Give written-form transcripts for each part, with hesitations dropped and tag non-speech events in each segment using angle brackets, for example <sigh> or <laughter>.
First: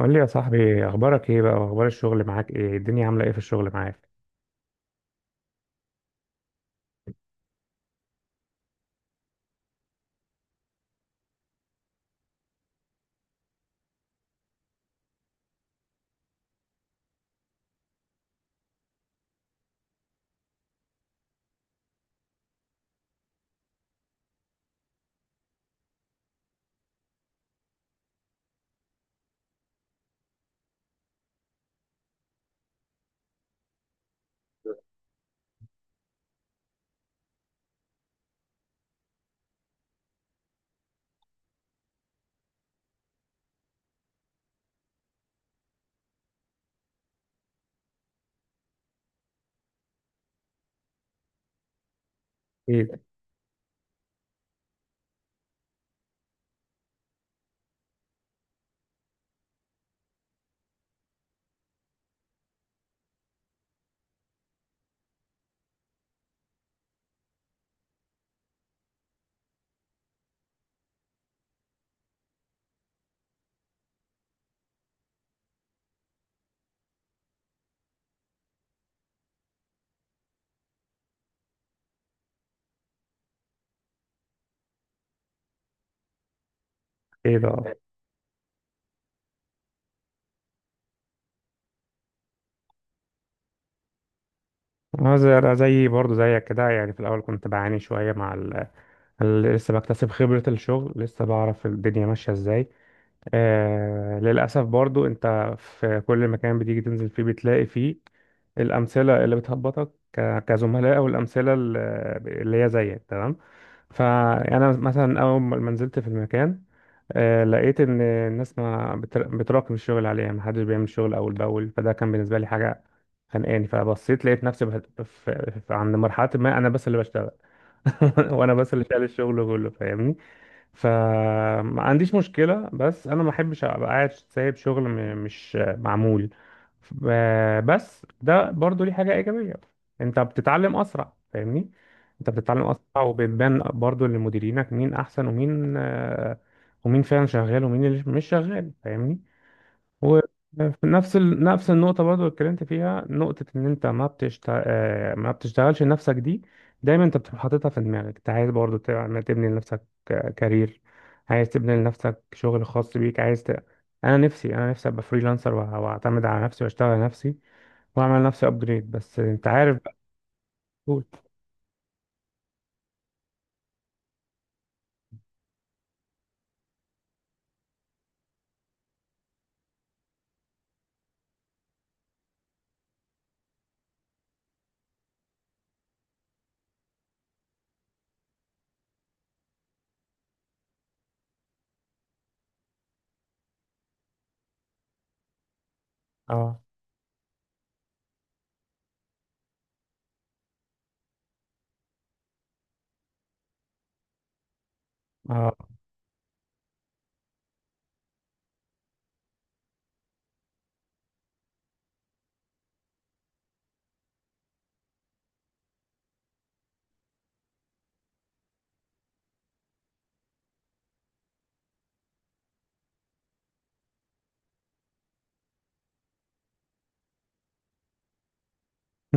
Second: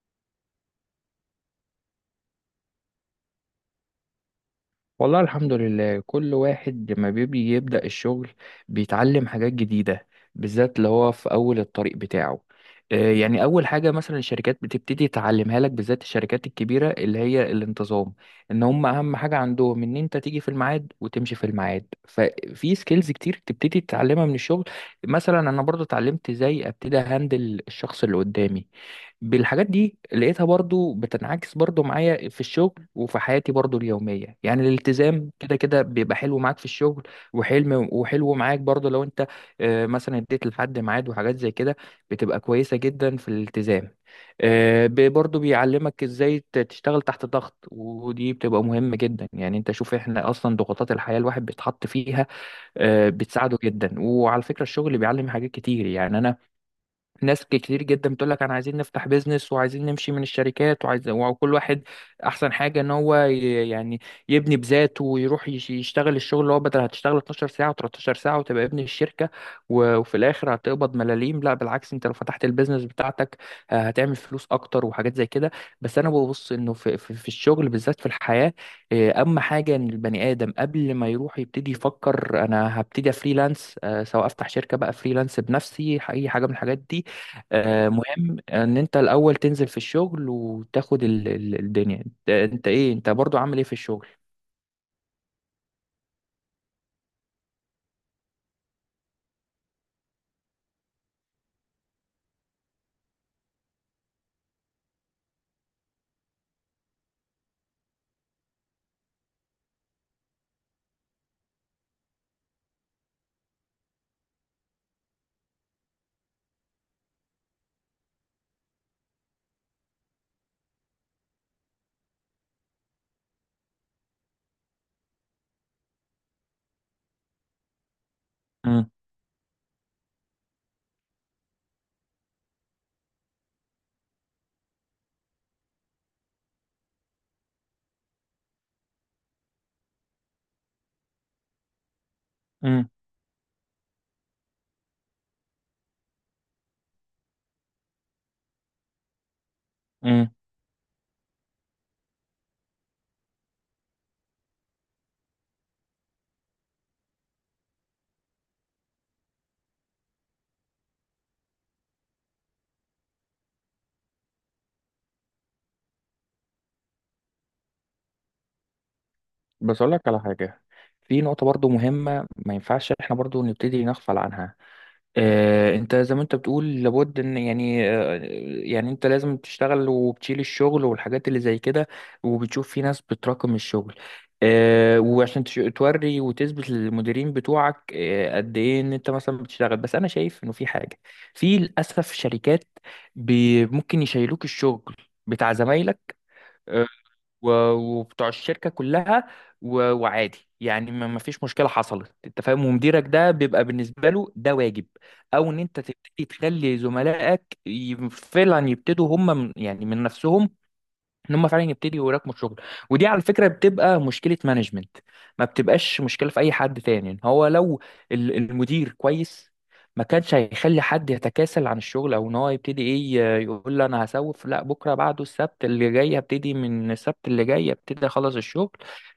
قول لي يا صاحبي، اخبارك ايه بقى واخبار الشغل معاك؟ ايه الدنيا عامله ايه في الشغل معاك؟ والله الحمد لله. كل واحد لما بيبي يبدأ الشغل بيتعلم حاجات جديدة، بالذات اللي هو في أول الطريق بتاعه. يعني أول حاجة مثلا الشركات بتبتدي تعلمها لك، بالذات الشركات الكبيرة اللي هي الانتظام. إن هم أهم حاجة عندهم إن أنت تيجي في الميعاد وتمشي في الميعاد، ففي سكيلز كتير تبتدي تتعلمها من الشغل. مثلا أنا برضو اتعلمت إزاي أبتدي أهندل الشخص اللي قدامي. بالحاجات دي لقيتها برضو بتنعكس برضو معايا في الشغل وفي حياتي برضو اليومية. يعني الالتزام كده كده بيبقى حلو معاك في الشغل، وحلم وحلو معاك برضو لو انت مثلا اديت لحد ميعاد وحاجات زي كده، بتبقى كويسة جدا في الالتزام. برضو بيعلمك ازاي تشتغل تحت ضغط، ودي بتبقى مهمة جدا. يعني انت شوف احنا اصلا ضغوطات الحياة الواحد بيتحط فيها، ايه ده؟ بتساعده جدا. وعلى فكرة الشغل بيعلم حاجات كتير، يعني انا ناس كتير جدا بتقول لك انا عايزين نفتح بيزنس وعايزين نمشي من الشركات وعايز، وكل واحد احسن حاجه ان هو يعني يبني بذاته ويروح يشتغل الشغل، اللي هو بدل هتشتغل 12 ساعه و13 ساعه وتبقى ابن الشركه، وفي الاخر هتقبض ملاليم. لا بالعكس، انت لو فتحت البيزنس بتاعتك، هتعمل فلوس اكتر وحاجات زي كده. بس انا ببص انه في الشغل، بالذات في الحياه. اهم حاجه ان البني ادم قبل ما يروح يبتدي يفكر انا هبتدي فريلانس، سواء افتح شركه بقى، فريلانس بنفسي، اي حاجه من الحاجات دي. ايه ده؟ مهم ان انت الاول تنزل في الشغل وتاخد الدنيا. انت انت ايه، انت برضو عامل ايه في الشغل؟ اه زي زي برضه زيك كده يعني. في الاول كنت بعاني شويه مع لسه بكتسب خبره الشغل، لسه بعرف الدنيا ماشيه ازاي. للأسف برضو أنت في كل مكان بتيجي تنزل فيه بتلاقي فيه الأمثلة اللي بتهبطك كزملاء، أو الأمثلة اللي هي زيك تمام. فأنا مثلا أول ما نزلت في المكان، لقيت إن الناس ما بتر- بتراكم الشغل عليها، محدش بيعمل شغل أول بأول. فده كان بالنسبة لي حاجة خانقاني. فبصيت لقيت نفسي عند مرحلة ما أنا بس اللي بشتغل، <laughs> وأنا بس اللي امم شايل الشغل كله، فاهمني؟ فما عنديش مشكلة، بس أنا ما أحبش أبقى قاعد سايب شغل مش معمول. بس ده برضو ليه حاجة إيجابية، أنت بتتعلم أسرع، فاهمني؟ أنت بتتعلم امم أسرع، وبتبان برضو لمديرينك مين أحسن ومين ومين فعلا شغال ومين اللي مش شغال، فاهمني؟ وفي امم. نفس النقطة برضو اللي اتكلمت فيها، نقطة إن أنت ما بتشتغلش نفسك دي. دايما أنت بتبقى حاططها في دماغك، أنت عايز برضو تبني لنفسك كارير، عايز تبني لنفسك شغل خاص بيك، عايز ت... أنا نفسي أبقى فريلانسر، وأعتمد على نفسي وأشتغل على نفسي، وأعمل لنفسي أبجريد. بس أنت عارف بس اقول بقى. لك على حاجه، قول. في نقطه برضو مهمه ما ينفعش احنا برضو نبتدي نغفل عنها. انت زي ما انت بتقول لابد ان يعني، يعني انت لازم تشتغل وبتشيل الشغل والحاجات اللي زي كده، وبتشوف في ناس بتراكم الشغل. وعشان توري وتثبت للمديرين بتوعك قد ايه ان انت مثلا بتشتغل. بس انا شايف انه في حاجة، في للاسف شركات ممكن يشيلوك الشغل بتاع زمايلك أه. وبتوع الشركة كلها، وعادي. يعني ما فيش مشكلة حصلت، انت فاهم، ومديرك ده بيبقى بالنسبة له ده واجب. او أه. ان انت تبتدي تخلي زملائك فعلا يبتدوا هم من يعني من نفسهم ان هم فعلا يبتدوا يراكموا الشغل. ودي على فكره بتبقى مشكله مانجمنت، ما بتبقاش مشكله في اي حد تاني. إن هو لو المدير كويس ما كانش هيخلي حد يتكاسل عن الشغل، او ان هو يبتدي ايه، يقول لي انا هسوف، لا بكره، بعده، السبت اللي جاي هبتدي، من السبت اللي جاي ابتدي اخلص الشغل،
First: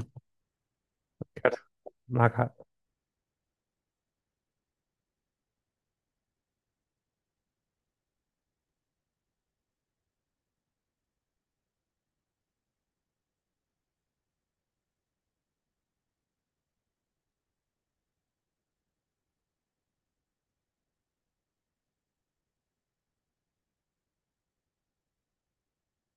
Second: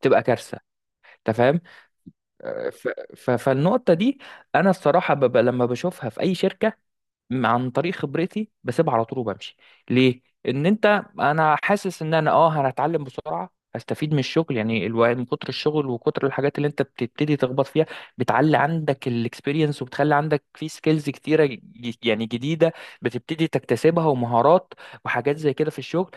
تبقى كارثه. انت فاهم؟ <laughs> معاك حق. آه، ف- فالنقطه دي انا الصراحه ببقى لما بشوفها في اي شركه عن طريق خبرتي بسيبها على طول وبمشي. ليه؟ ان انت، انا حاسس ان انا اه انا هتعلم بسرعه، هستفيد من الشغل. يعني الواحد من كتر الشغل وكتر الحاجات اللي انت بتبتدي تخبط فيها، بتعلي عندك الاكسبيرينس وبتخلي عندك في سكيلز كتيره يعني جديده بتبتدي تكتسبها، ومهارات وحاجات زي كده في الشغل.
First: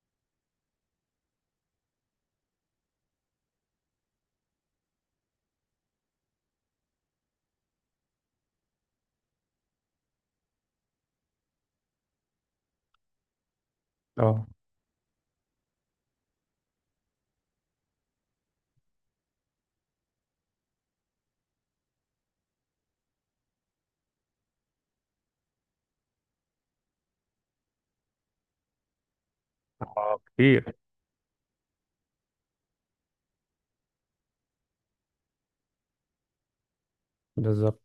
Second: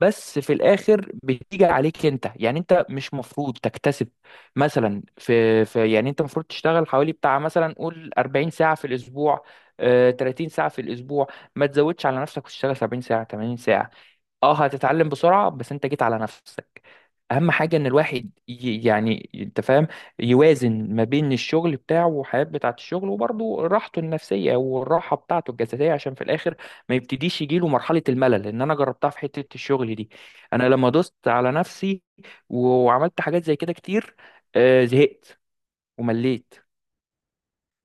بس في الاخر بتيجي عليك انت، يعني انت مش مفروض تكتسب مثلا في, في يعني انت المفروض تشتغل حوالي بتاع مثلا قول 40 ساعه في الاسبوع، 30 ساعة في الأسبوع. ما تزودش على نفسك وتشتغل 70 ساعة 80 ساعة. أه. اه هتتعلم بسرعة، بس انت جيت على نفسك. أهم حاجة إن الواحد يعني أنت فاهم، يوازن ما بين الشغل بتاعه والحياة بتاعة الشغل، وبرضه راحته النفسية والراحة بتاعته الجسدية، عشان في الآخر ما يبتديش يجيله مرحلة الملل. لأن أنا جربتها في حتة الشغل دي. آه، أنا كتير. لما دوست على نفسي وعملت حاجات زي كده كتير، زهقت ومليت. بالظبط.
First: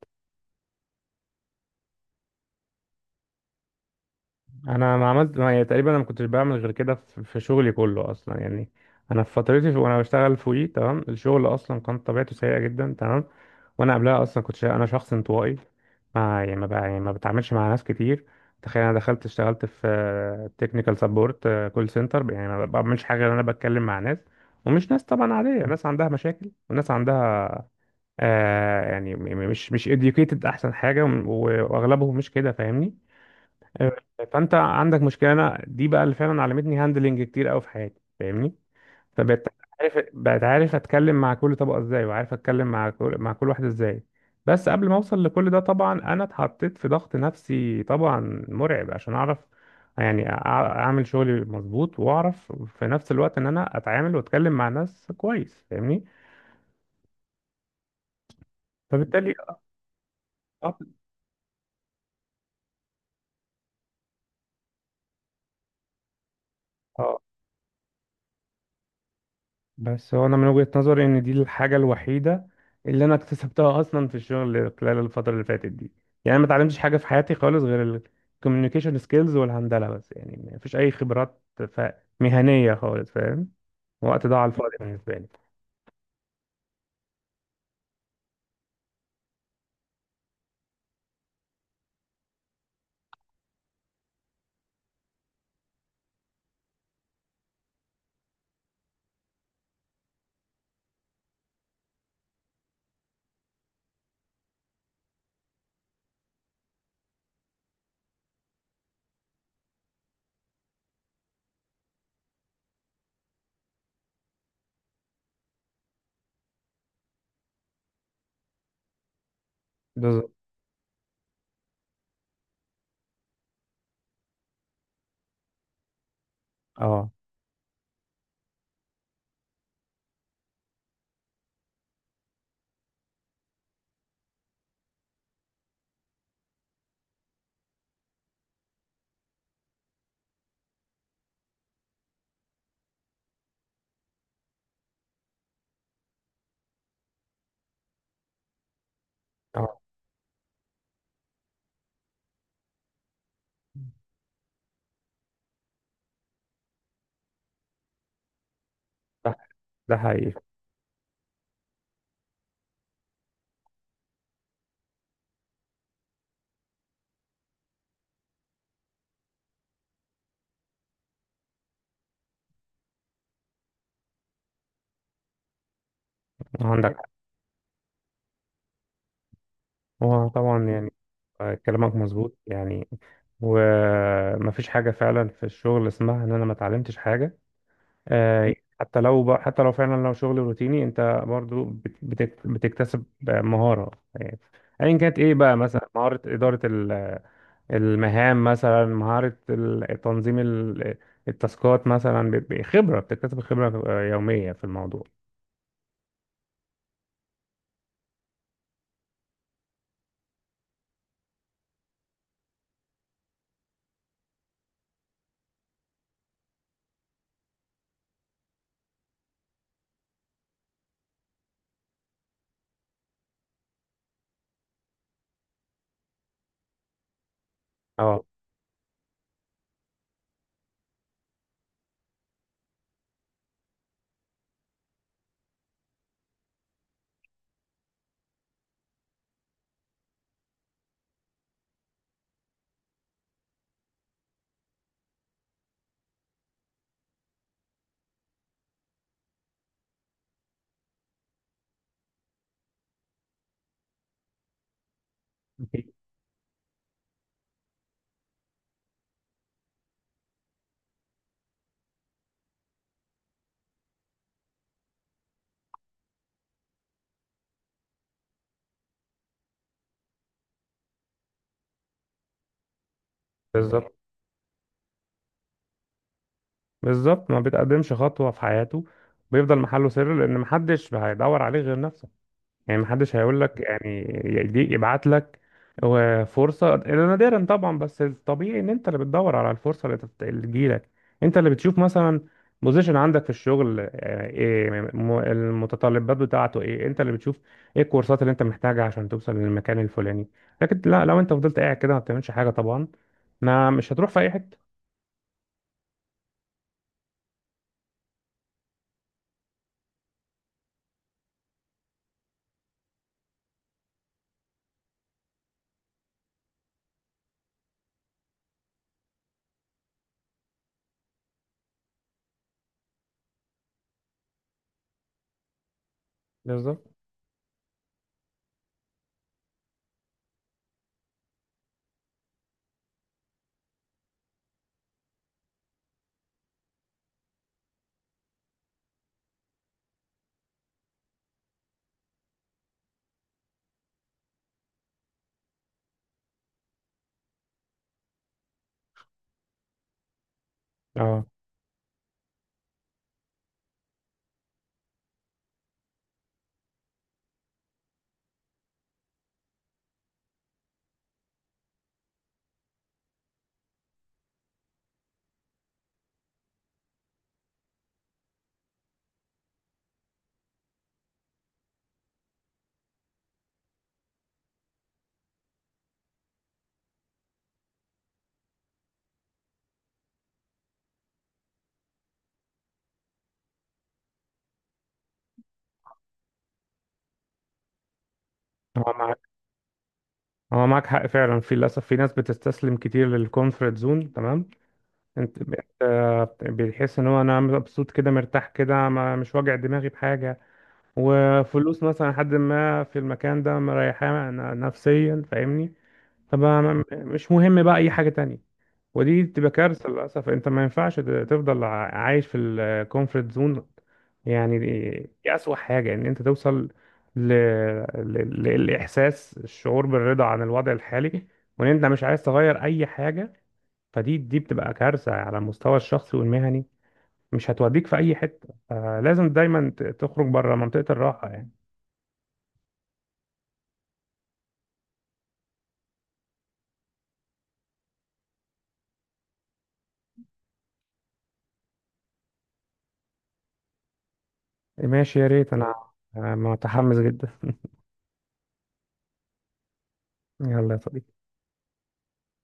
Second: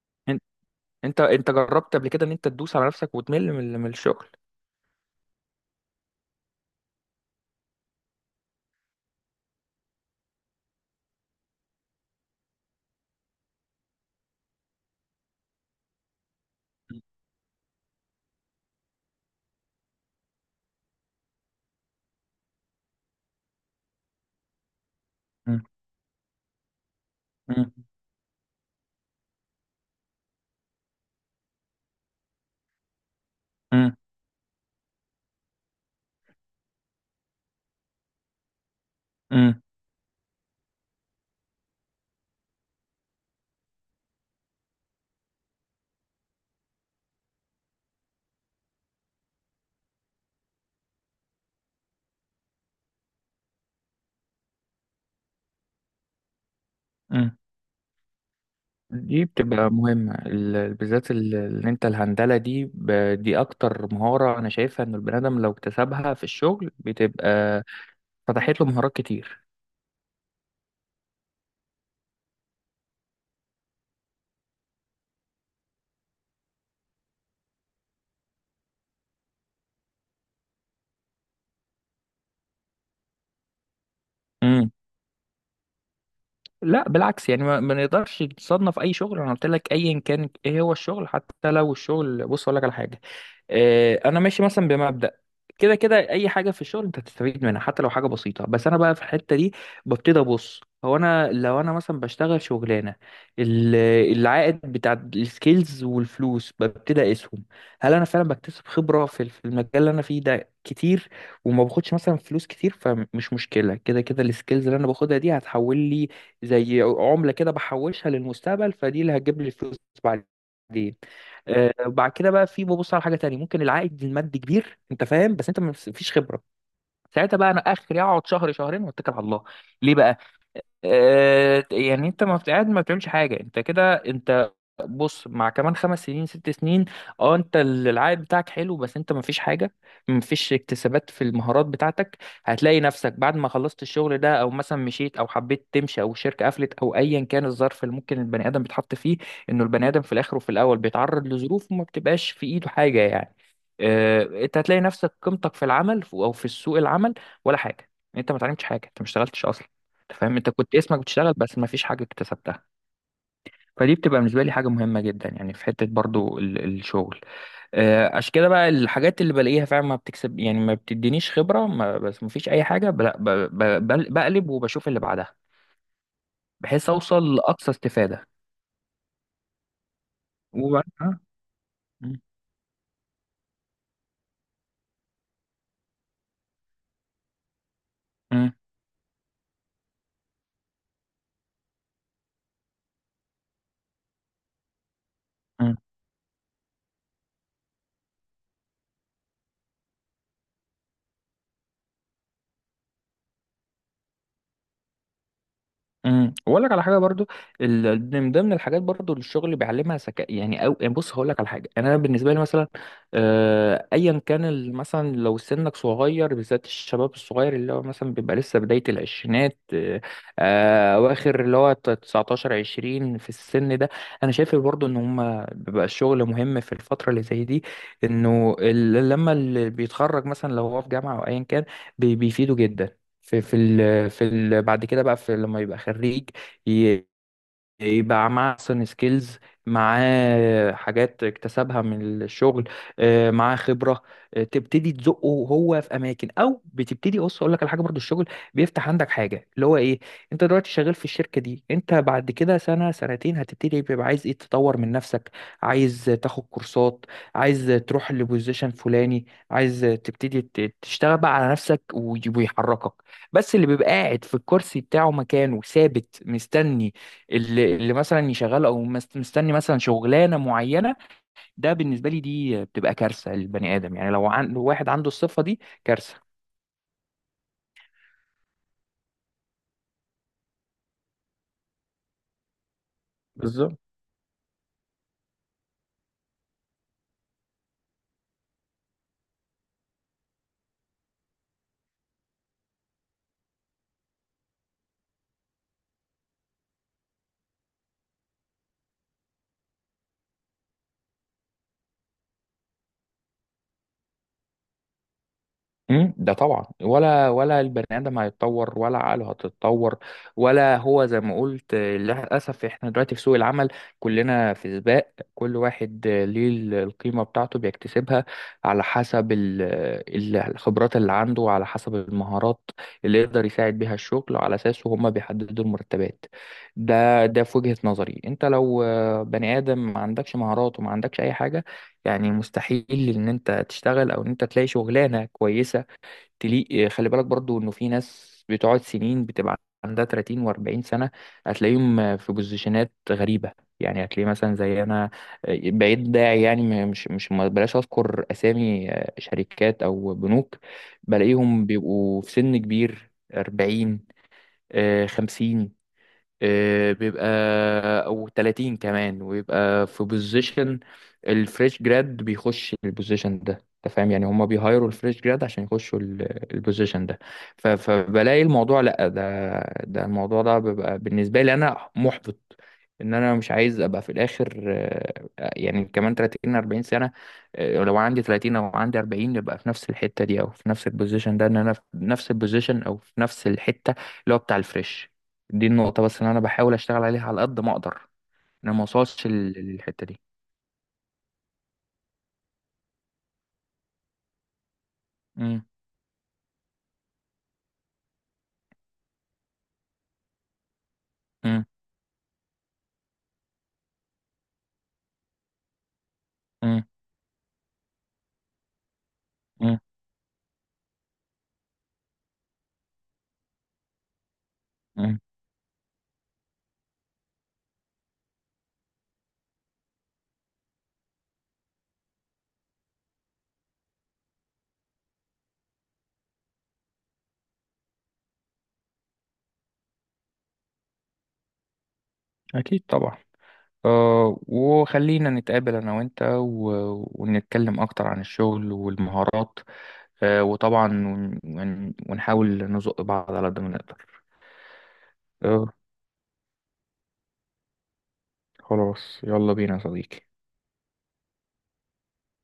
انت انت جربت قبل كده ان انت تدوس على نفسك وتمل من من الشغل؟ انا ما عملت ما يعني، تقريبا انا ما كنتش بعمل غير كده في شغلي كله اصلا يعني. انا في فترتي في... وانا بشتغل فوقي تمام، الشغل اصلا كان طبيعته سيئه جدا تمام. وانا قبلها اصلا انا شخص انطوائي، ما يعني ما, ب... يعني ما بتعاملش مع ناس كتير. تخيل انا دخلت اشتغلت في تكنيكال سبورت، كول سنتر، يعني ما بعملش حاجه غير إن انا بتكلم مع ناس. ومش ناس طبعا مم. عاديه، ناس عندها مشاكل وناس عندها مم. مش educated، احسن حاجه، واغلبهم مش كده، فاهمني؟ مم. فانت عندك مشكله. انا دي بقى اللي فعلا علمتني هاندلنج كتير قوي في حياتي، فاهمني؟ فبقيت مم. عارف، بقيت عارف اتكلم مع كل طبقه ازاي، وعارف اتكلم مع كل واحده ازاي. بس قبل ما اوصل لكل ده طبعا انا اتحطيت في ضغط نفسي طبعا مرعب، عشان اعرف يعني اعمل شغلي مظبوط، واعرف في نفس الوقت ان انا اتعامل واتكلم مع ناس كويس، فاهمني؟ مم. دي فبالتالي بتبقى مهمة، بالذات ان انت الهندلة دي، دي اكتر مهارة انا شايفها ان البني ادم لو اكتسبها في الشغل اه. بتبقى فتحت له مهارات كتير. بس هو انا من وجهة نظري ان دي الحاجة الوحيدة اللي انا اكتسبتها اصلا في الشغل خلال الفترة اللي فاتت دي. يعني ما اتعلمتش حاجة في حياتي خالص غير الكوميونيكيشن سكيلز والهندلة بس، يعني ما فيش اي خبرات مهنية خالص، فاهم؟ وقت ضاع على مم. الفاضي بالنسبة لي. لا بالعكس، يعني ما نقدرش نصنف اي شغل. انا قلت لك ايا كان ايه هو الشغل، حتى لو الشغل، بص اقول لك على حاجة. انا ماشي مثلا بمبدأ كده كده اي حاجه في الشغل انت هتستفيد منها، حتى لو حاجه بسيطه. بس انا بقى في الحته دي ببتدي ابص، هو انا لو انا مثلا بشتغل شغلانه، ال- العائد بتاع السكيلز والفلوس ببتدي اقيسهم. هل انا فعلا بكتسب خبره في في المجال اللي انا فيه ده كتير، وما باخدش مثلا فلوس كتير؟ فمش مشكله، كده كده السكيلز اللي انا باخدها دي هتحول لي زي عمله كده، بحوشها للمستقبل، فدي اللي هتجيب لي فلوس بعدين. بالظبط. وبعد كده بقى في ببص على حاجه تانية، ممكن العائد المادي كبير، انت فاهم، بس انت مفيش خبره. اه ساعتها بقى انا اخري اقعد شهر شهرين واتكل على الله. ليه بقى؟ آه يعني انت ما بت- قاعد ما بتعملش حاجه. انت كده انت، بص مع كمان خمس سنين ست سنين، اه انت العائد بتاعك حلو، بس انت مفيش حاجه، مفيش اكتسابات في المهارات بتاعتك. هتلاقي نفسك بعد ما خلصت الشغل ده او مثلا مشيت او حبيت تمشي او الشركه قفلت، او ايا كان الظرف اللي ممكن البني ادم بيتحط فيه. انه اه. البني ادم في الاخر وفي الاول بيتعرض لظروف وما بتبقاش في ايده حاجه يعني. اه انت هتلاقي نفسك، قيمتك في العمل او في سوق العمل ولا حاجه، انت ما اتعلمتش حاجه، انت ما ده اشتغلتش اصلا. ده انت حقيقي. فاهم، انت كنت اسمك بتشتغل بس مفيش حاجه اكتسبتها. فدي بتبقى بالنسبة لي حاجة مهمة جدا، يعني في حتة برضو الشغل. عشان كده بقى الحاجات اللي بلاقيها فعلا ما بتكسب، يعني ما بتدينيش خبرة ما، بس ما فيش أي حاجة بقلب وبشوف اللي بعدها، بحيث عندك حق. أوصل لأقصى استفادة. هو طبعا وبعد- يعني، آه. آه، كلامك م- مظبوط يعني. ومفيش حاجة فعلا في الشغل اسمها ان انا ما اتعلمتش حاجة. م- آه، حتى لو حتى لو فعلا لو شغل روتيني، انت برضو بتكتسب مهارة يعني. ايا كانت ايه بقى، م. مثلا مهارة إدارة المهام، مثلا مهارة تنظيم التاسكات، مثلا ب- ب- خبرة بتكتسب خبرة آه، يومية في الموضوع. واقول لك على حاجه برضو، ده من الحاجات برضو اللي الشغل بيعلمها، ذكاء يعني. او يعني بص هقول لك على حاجه انا بالنسبه لي مثلا، ايا كان مثلا لو سنك صغير، بالذات الشباب الصغير اللي هو مثلا بيبقى لسه بدايه العشرينات، اواخر اللي هو 19 20 في السن ده. انا شايف برضو ان هم بيبقى الشغل مهم في الفتره اللي زي دي. اه انه لما اللي بيتخرج مثلا لو هو في جامعه او ايا كان بيفيده جدا في في ال في ال بعد كده بقى في لما يبقى خريج، ي- يبقى معاه احسن سكيلز، معاه حاجات اكتسبها من الشغل، معاه خبره، تبتدي تزقه هو في اماكن. او بتبتدي، بص اقول لك على حاجه برضو، الشغل بيفتح عندك حاجه اللي هو ايه، انت دلوقتي شغال في الشركه دي، انت بعد كده سنه سنتين هتبتدي بيبقى عايز ايه تطور من نفسك، أكيد. عايز تاخد كورسات، عايز تروح لبوزيشن فلاني، عايز تبتدي تشتغل بقى على نفسك ويحركك. بس اللي بيبقى قاعد في الكرسي بتاعه مكانه ثابت مستني، اللي مثلا يشغل او مستني مثلا شغلانه معينه، ده بالنسبه لي دي بتبقى كارثه للبني بالظبط. ادم. يعني لو لو واحد عنده الصفه دي كارثه. بالظبط، ما بتقدمش خطوة في حياته، بيفضل محله سر لأن محدش هيدور عليه غير نفسه. يعني محدش هيقول لك بالظبط. يعني يديك، يبعت لك فرصة، إلا نادرا طبعا. بس الطبيعي ان انت اللي بتدور على الفرصة اللي تجيلك، انت اللي بتشوف مثلا بوزيشن عندك في الشغل آه، ايه المتطلبات بتاعته، ايه انت اللي بتشوف ايه الكورسات اللي انت محتاجها عشان توصل للمكان الفلاني. لكن لا، لو انت فضلت قاعد كده ما بتعملش حاجة طبعا، ما مش هتروح في اي حتة. مم، ده طبعا، ولا البني ادم هيتطور ولا عقله هتتطور. ولا هو زي ما قلت، للاسف احنا دلوقتي في سوق العمل، كلنا في سباق، كل واحد ليه القيمه بتاعته بيكتسبها على حسب الخبرات اللي عنده، على حسب المهارات اللي يقدر يساعد بيها الشغل، على اساسه هما بيحددوا المرتبات. بالظبط. ده ده في وجهه نظري انت لو بني ادم ما عندكش مهارات وما عندكش اي حاجه، يعني مستحيل ان انت تشتغل او ان انت تلاقي شغلانه كويسه تليق. خلي بالك برضو انه في ناس بتقعد سنين بتبقى عندها 30 و40 سنة، هتلاقيهم في بوزيشنات غريبة. يعني هتلاقيه مثلا زي انا، بقيت داعي، يعني مش مش ما بلاش اذكر اسامي، شركات او بنوك، اه. بلاقيهم بيبقوا في سن كبير 40 50، بيبقى او 30 كمان، ويبقى في بوزيشن الفريش جراد بيخش البوزيشن ده. انت فاهم؟ يعني هما بيهايروا الفريش جراد عشان يخشوا البوزيشن ده. فبلاقي الموضوع، لا ده ده الموضوع ده بيبقى بالنسبه لي انا محبط، ان انا مش عايز ابقى في الاخر، يعني كمان 30 40 سنه، لو عندي 30 او عندي 40 يبقى في نفس الحته دي او في نفس البوزيشن ده، ان انا في نفس البوزيشن او في نفس الحته اللي هو بتاع الفريش. دي النقطة بس اللي أنا بحاول أشتغل عليها على قد ما أقدر، أنا ما هو معاك أوصلش للحتة دي. هو معاك حق فعلا، في للاسف في ناس بتستسلم كتير للكونفرت زون تمام. انت مم. انت بتحس ان هو انا مبسوط كده، مرتاح كده، ما مش واجع دماغي بحاجه، مم. وفلوس مثلا حد ما في المكان ده، مريحاه نفسيا، فاهمني؟ طب أنا مم. مش مهم بقى اي حاجه تانية. ودي تبقى مم. كارثه للاسف، انت ما ينفعش تفضل عايش في الكومفورت زون. يعني مم. دي اسوأ حاجه، ان انت توصل ل... للاحساس، الشعور بالرضا عن الوضع الحالي، وان انت مش عايز تغير اي حاجه. دي بتبقى كارثة على المستوى الشخصي والمهني، مش هتوديك في أي حتة. فلازم دايما تخرج بره منطقة الراحة يعني. أكيد طبعا. أه وخلينا نتقابل أنا وأنت ونتكلم أكتر عن الشغل والمهارات. أه وطبعا ونحاول نزق بعض على قد ما نقدر. ماشي يا ريت. أه. أنا أنا متحمس جدا. <laughs> خلاص، يلا بينا يا صديقي. يلا يا صديقي.